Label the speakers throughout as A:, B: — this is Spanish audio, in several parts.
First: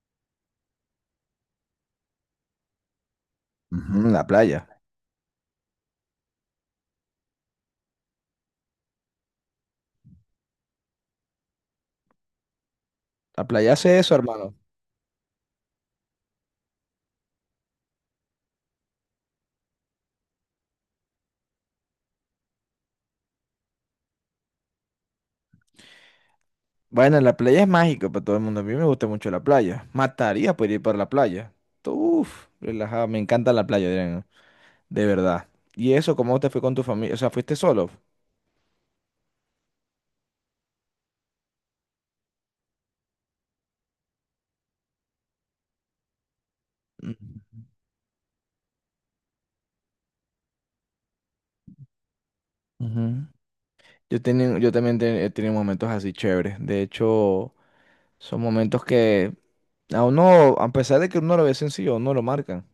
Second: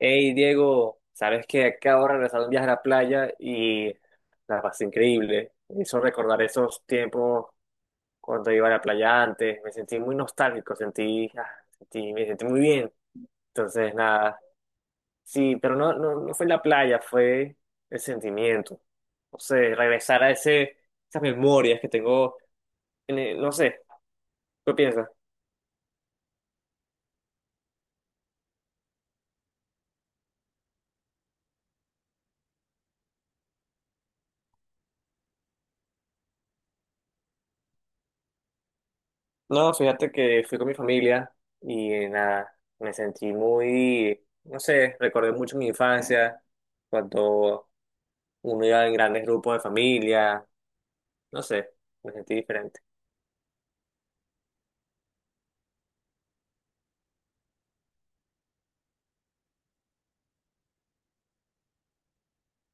A: Hey Diego, sabes que acabo de regresar de un viaje a la playa y
B: La
A: la
B: playa.
A: pasé increíble. Me hizo recordar esos tiempos cuando iba a la playa antes. Me sentí muy nostálgico, me sentí muy bien.
B: La playa
A: Entonces,
B: hace eso,
A: nada.
B: hermano.
A: Sí, pero no fue la playa, fue el sentimiento. No sé, regresar a esas memorias que tengo, no sé, ¿qué piensas?
B: Bueno, la playa es mágica para todo el mundo. A mí me gusta mucho la playa. Mataría por ir para la playa. Uf, relajado. Me encanta la playa, Adrián. De verdad. ¿Y eso cómo te fue con tu familia? O sea, ¿fuiste solo?
A: No, fíjate que fui con mi familia y nada, me sentí muy, no sé, recordé mucho mi infancia,
B: Ujú.
A: cuando uno iba en grandes grupos de familia, no sé, me sentí diferente.
B: Ujú. Yo, tenía- yo también te- He tenido momentos así chéveres. De hecho, son momentos que a pesar de que uno lo ve sencillo, uno lo marcan.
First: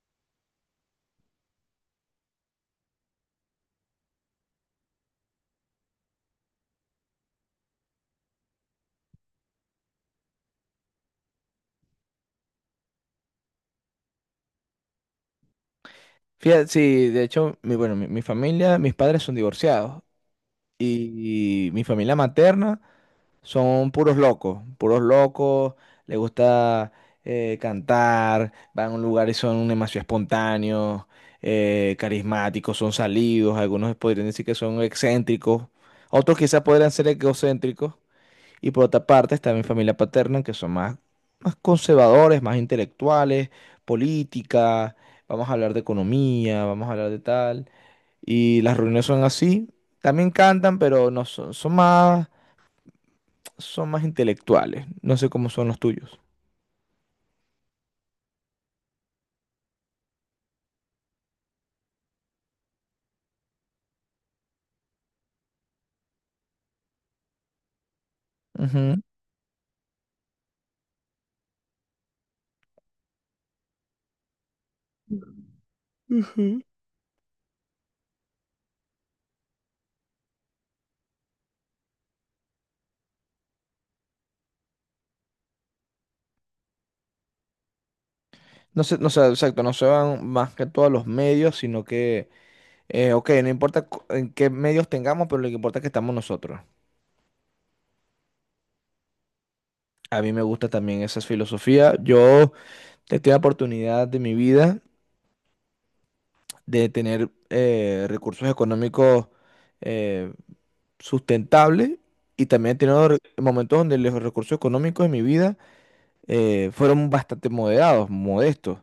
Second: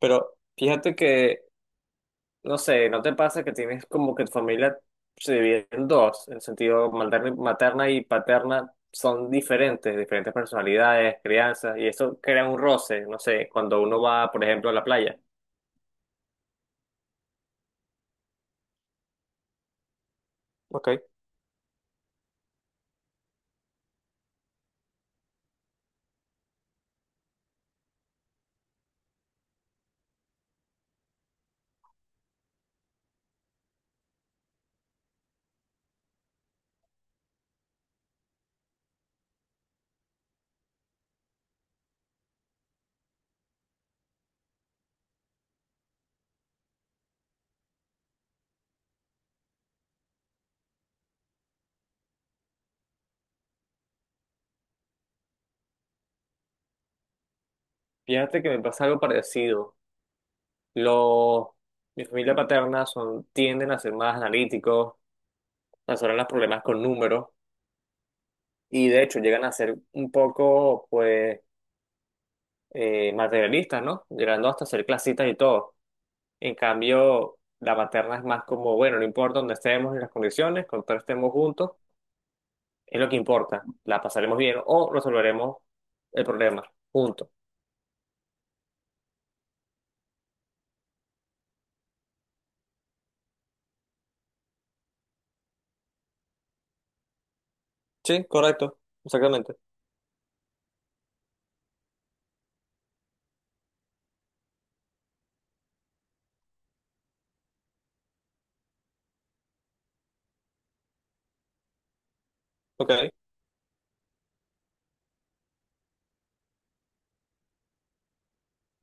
A: Pero fíjate que, no sé, ¿no te pasa que tienes como que tu familia se divide en dos? En el sentido materna y paterna son diferentes, diferentes personalidades, crianzas, y eso crea un roce, no sé, cuando uno va, por ejemplo, a la playa.
B: Fíjate, sí, de hecho, mi familia, mis padres son divorciados.
A: Ok.
B: Y mi familia materna son puros locos, les gusta cantar, van a un lugar y son demasiado espontáneos, carismáticos, son salidos, algunos podrían decir que son excéntricos, otros quizás podrían ser egocéntricos, y por otra parte está mi familia paterna, que más conservadores, más intelectuales, política, vamos a hablar de economía, vamos a hablar de tal, y las reuniones son así, también cantan, pero no son son más intelectuales. No sé cómo son los tuyos.
A: Fíjate que me pasa algo parecido. Los, Mi familia paterna son, tienden a ser más analíticos, resuelven los problemas con números, y
B: Ujú.
A: de hecho llegan a ser un poco, pues, materialistas, ¿no? Llegando hasta ser clasistas y todo. En
B: Ujú.
A: cambio, la materna es más como, bueno, no importa dónde estemos ni las condiciones, con todos estemos juntos, es lo que importa. La pasaremos bien o resolveremos el problema juntos.
B: Exacto, no se van más que todos los medios, sino que, ok, no importa en qué medios tengamos, pero lo que importa es que estamos nosotros.
A: Sí, correcto, exactamente.
B: A mí me gusta también esa filosofía. Yo he tenido la oportunidad de mi vida de tener recursos económicos eh, sustentables, y también he
A: Ok,
B: tenido momentos donde los recursos económicos de mi vida fueron bastante moderados, modestos.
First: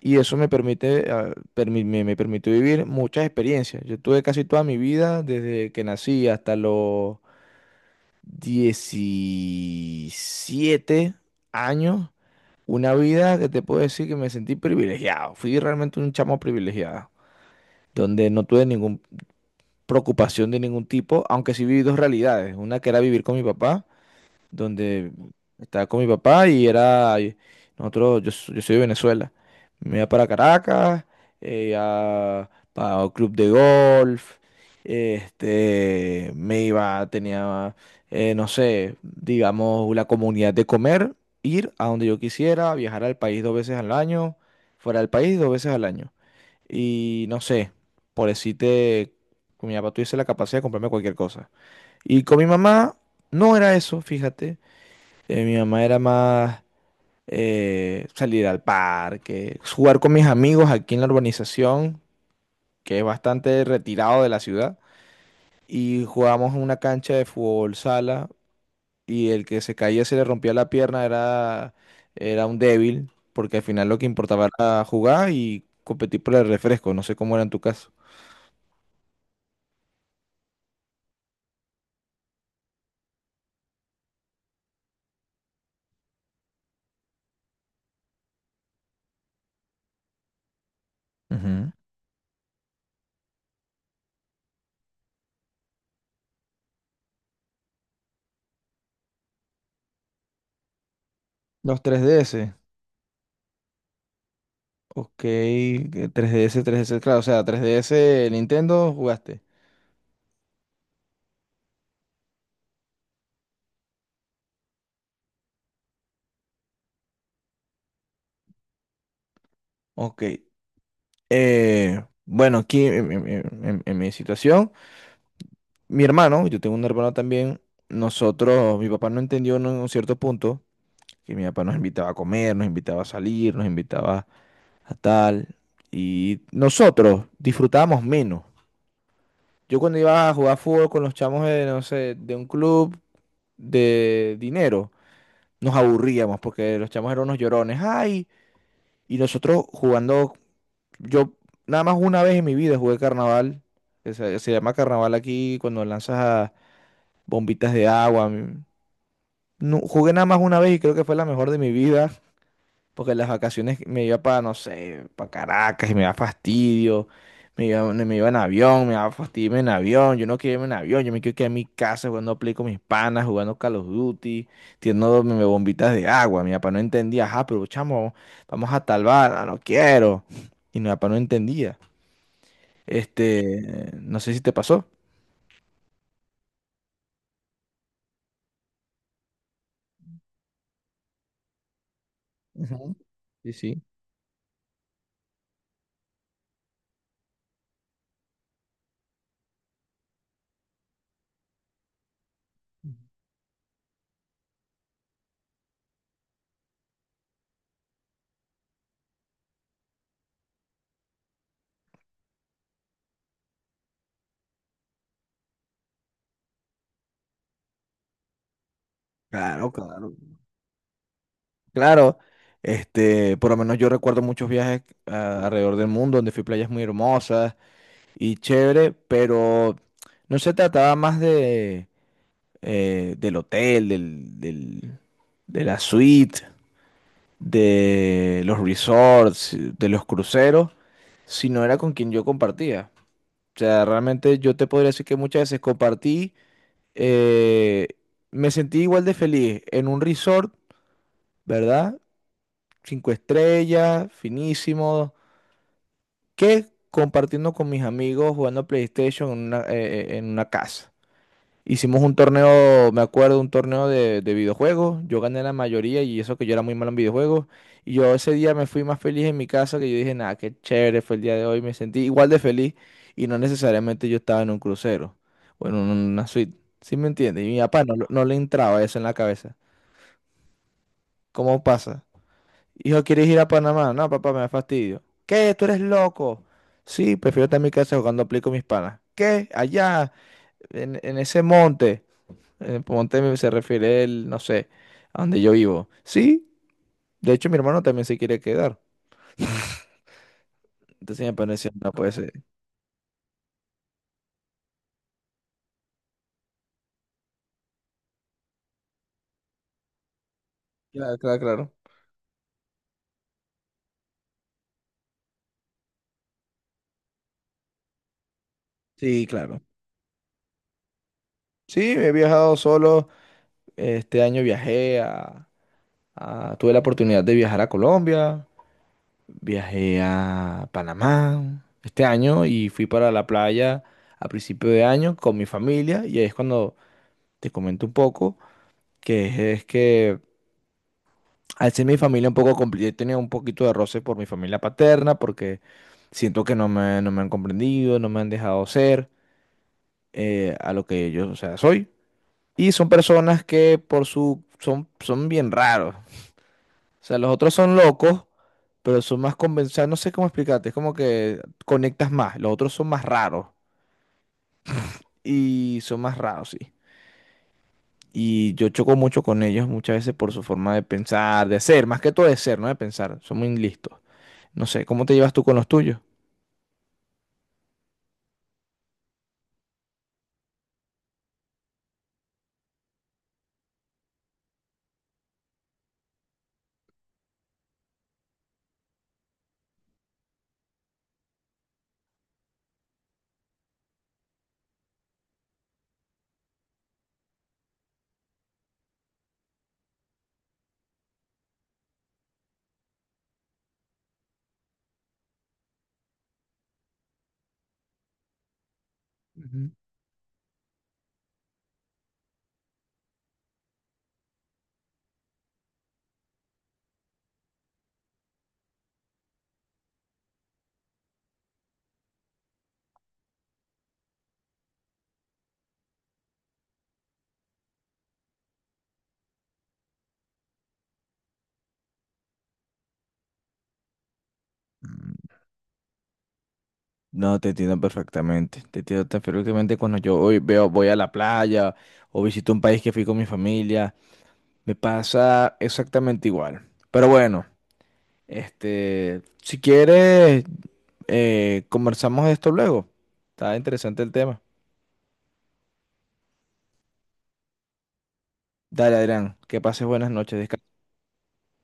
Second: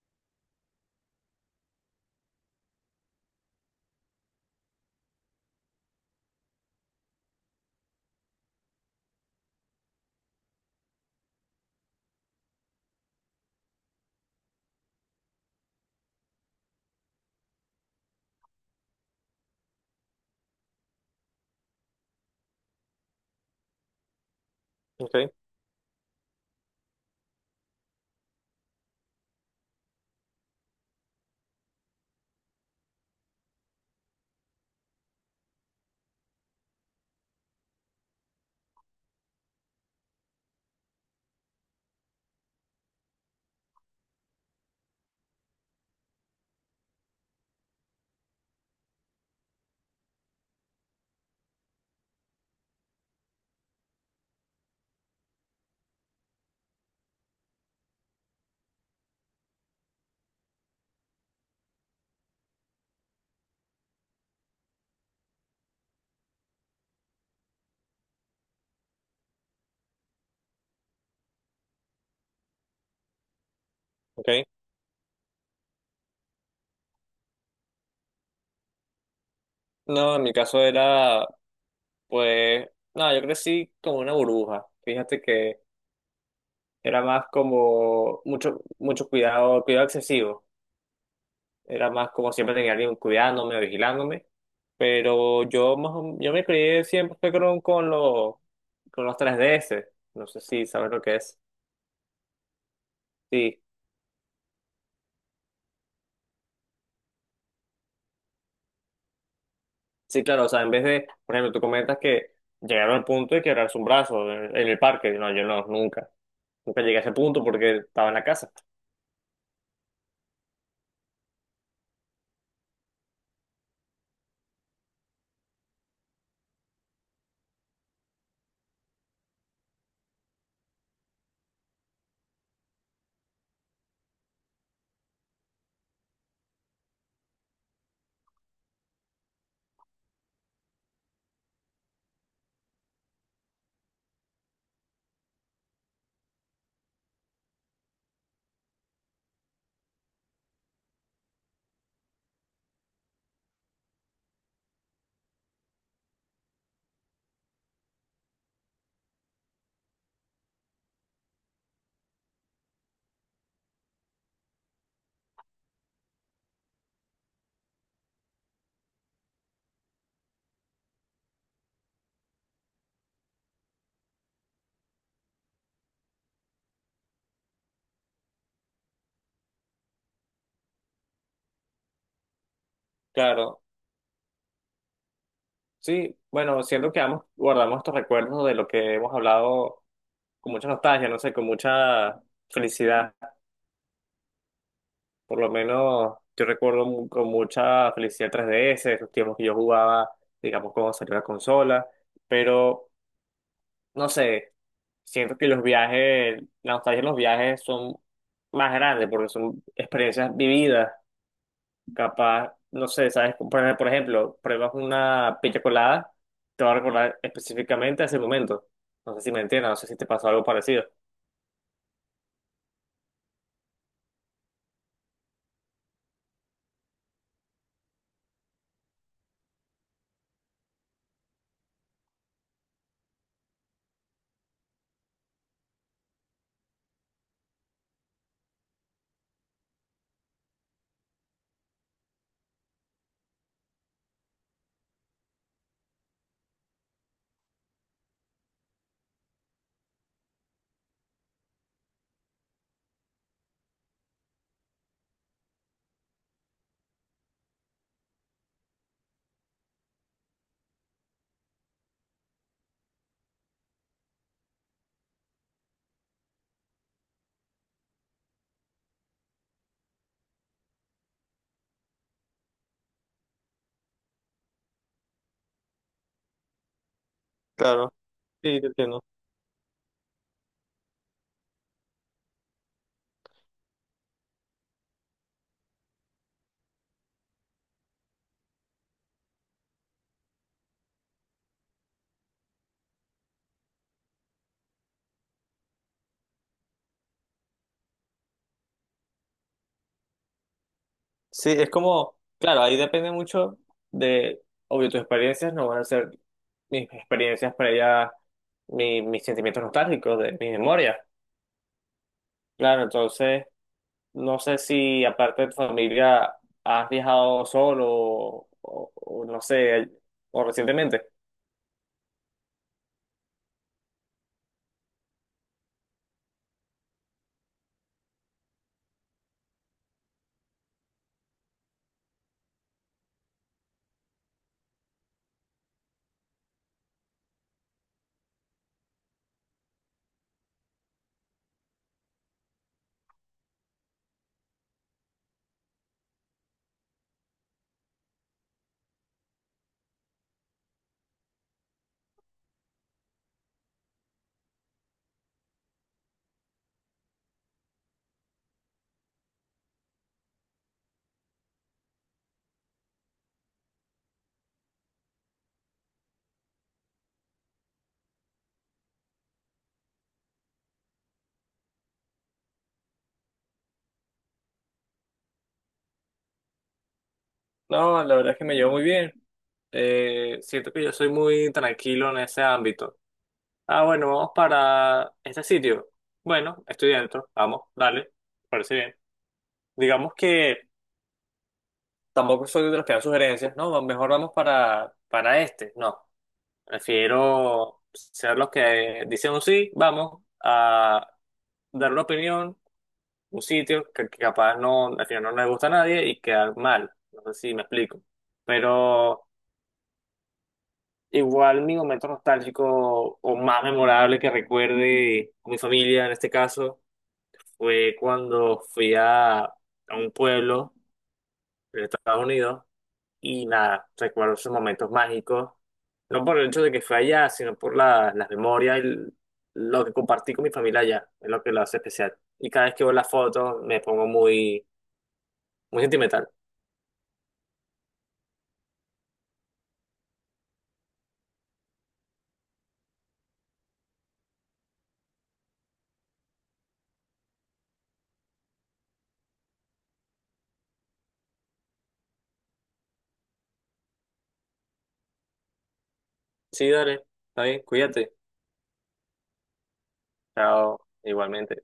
B: Y eso me permite, me, permitió vivir muchas experiencias. Yo tuve casi toda mi vida, desde que nací hasta los 17 años, una vida que te puedo decir que me sentí privilegiado. Fui realmente un chamo privilegiado, donde no tuve ninguna preocupación de ningún tipo, aunque sí viví dos realidades. Una que era vivir con mi papá donde
A: ok,
B: estaba con mi papá y era, nosotros, yo, so- yo soy de Venezuela. Me iba para Caracas, para un club de golf, este, no sé, digamos, la comunidad de comer, ir a donde yo quisiera, viajar al país dos veces al año, fuera del país dos veces al año. Y no sé, por decirte, con mi papá tuviese la capacidad de comprarme cualquier cosa. Y con mi mamá no era eso, fíjate. Mi mamá era más salir al parque, jugar con mis amigos aquí en la urbanización, que es bastante retirado de la ciudad, y jugábamos en una cancha de fútbol sala, y el que se caía se le rompía la pierna era un débil, porque al final lo que
A: ok.
B: importaba era jugar y competir por el refresco, no sé cómo era en tu caso.
A: No, en mi caso era, pues, nada, yo crecí como una burbuja. Fíjate que era más como mucho cuidado, cuidado excesivo.
B: Ujú.
A: Era más como siempre tenía alguien cuidándome o vigilándome. Pero yo más, yo me crié siempre fue con los 3DS. No sé si sabes lo que es.
B: Los 3DS,
A: Sí,
B: ok, claro, o sea, 3DS Nintendo jugaste.
A: sí, claro. O sea, en vez de, por ejemplo, tú comentas que llegaron al punto de quebrarse un brazo en el parque. No, yo no, nunca. Nunca llegué a ese punto porque estaba en la casa.
B: Ok. Bueno, aquí en mi situación, mi hermano, yo tengo un hermano también, nosotros, mi papá no entendió en un cierto punto que mi papá nos invitaba a comer, nos invitaba a salir, nos invitaba a tal, y nosotros disfrutábamos menos. Yo cuando iba a jugar fútbol con los chamos de, no sé, de un club de dinero, nos aburríamos porque los chamos eran unos llorones, ay, y nosotros jugando. Yo nada más una vez en mi vida jugué carnaval. Se llama carnaval aquí cuando lanzas a bombitas de agua. Mm. No, jugué nada más una vez y creo que fue la mejor de mi vida. Porque en las vacaciones me iba para, no sé, para Caracas y me daba fastidio. Me iba en avión, me daba fastidio irme en avión. Yo no quiero irme en avión, yo me quiero quedar en mi casa jugando Play con mis panas, jugando Call of Duty, tirando tirándome bombitas de agua. Mi papá no entendía, ajá, pero chamo, vamos a tal bar, "Ah, no quiero". Y mi papá no entendía.
A: Claro,
B: Este, no sé si te pasó.
A: sí, bueno, siento que ambos guardamos estos recuerdos de lo que hemos hablado con mucha nostalgia, no sé, con mucha
B: Ujú.
A: felicidad.
B: Sí, sí.
A: Por lo menos yo recuerdo con mucha felicidad 3DS, esos tiempos que yo jugaba, digamos, cuando salió la consola, pero no sé, siento que los viajes, la nostalgia en los viajes son más grandes porque son experiencias vividas. Capaz, no sé, ¿sabes? Por ejemplo, pruebas una piña colada, te va a recordar específicamente a ese momento. No sé si me entiendes,
B: Claro,
A: no sé si te
B: claro.
A: pasó algo parecido.
B: Claro, este, por lo menos yo recuerdo muchos viajes alrededor del mundo donde fui a playas muy hermosas y chévere, pero no se trataba más de del hotel, de la suite, de los resorts, de los cruceros, sino era con quien yo compartía. O sea, realmente yo te podría decir que muchas veces compartí. Eh, me sentí igual de feliz en un resort, ¿verdad? Cinco estrellas, finísimo, que compartiendo con mis amigos jugando PlayStation en una casa. Hicimos un torneo, me acuerdo, un torneo de videojuegos. Yo gané la mayoría y eso que yo era muy malo en videojuegos. Y yo ese día me fui más feliz en mi casa que yo dije, nada, qué chévere fue el día de hoy. Me sentí igual de feliz y no necesariamente yo estaba en un crucero o en una suite. ¿Sí me entiendes? Y mi papá
A: Claro,
B: no, no le
A: sí, te
B: entraba eso en
A: entiendo.
B: la cabeza. ¿Cómo pasa? Hijo, ¿quieres ir a Panamá? No, papá, me da fastidio. ¿Qué? ¿Tú eres loco? Sí, prefiero estar en mi casa jugando Play con mis panas. ¿Qué? Allá, en ese monte. Ponte, se refiere él, no sé, a donde yo vivo. Sí, de hecho mi hermano también se quiere quedar. Entonces me
A: Sí, es
B: pareció, no puede
A: como,
B: ser.
A: claro, ahí depende mucho de, obvio, tus experiencias no van a ser mis experiencias previas, mis sentimientos nostálgicos, de mis memorias.
B: Claro, claro, claro.
A: Claro, entonces, no sé si aparte de tu familia has viajado solo o
B: Sí,
A: no
B: claro.
A: sé, o recientemente.
B: Sí, he viajado solo. Este año viajé tuve la oportunidad de viajar a Colombia, viajé a Panamá este año y fui para la playa a principio de año con mi familia y ahí es cuando te comento un poco, que es que al ser mi familia un poco complicada, he tenido un poquito de roce por mi familia paterna, porque siento que no me han comprendido, no me han dejado ser a lo que yo, o sea, soy. Y son personas que por su, son bien raros. O sea, los otros son locos, pero son más convencidos, no sé cómo explicarte, es como que conectas más, los otros son más raros y son más raros, sí. Y yo choco mucho con ellos muchas veces por su forma de pensar, de ser, más que todo de ser, no de pensar, son muy listos. No sé, ¿cómo te llevas tú con los tuyos?
A: No, la verdad es que me llevo muy bien. Siento que yo soy muy tranquilo en ese ámbito. Ah, bueno, vamos para este sitio. Bueno, estoy dentro. Vamos, dale. Parece bien. Digamos que tampoco soy de los que dan sugerencias, ¿no? Mejor vamos para este. No, prefiero ser los que dicen un sí, vamos, a dar una opinión, un sitio que capaz no, al final no le gusta a nadie y quedar mal. No sé si me explico. Pero...
B: Ujú.
A: Igual mi momento nostálgico o más memorable que recuerde con mi familia en este caso fue cuando fui a un pueblo de Estados Unidos y nada, recuerdo esos momentos mágicos, no por el hecho de que fue allá, sino por las memorias y lo que compartí con mi familia allá, es lo que lo hace especial. Y cada vez que veo las fotos me pongo
B: Mm,
A: muy sentimental.
B: no, te entiendo perfectamente. Te entiendo tan perfectamente cuando yo hoy veo, voy a la playa o visito un país que fui con mi familia. Me pasa exactamente igual. Pero bueno, este, si quieres, conversamos de esto luego. Está interesante el tema.
A: Sí, dale, está bien, cuídate.
B: Dale, Adrián, que pases buenas noches. Descansa.
A: Chao, igualmente.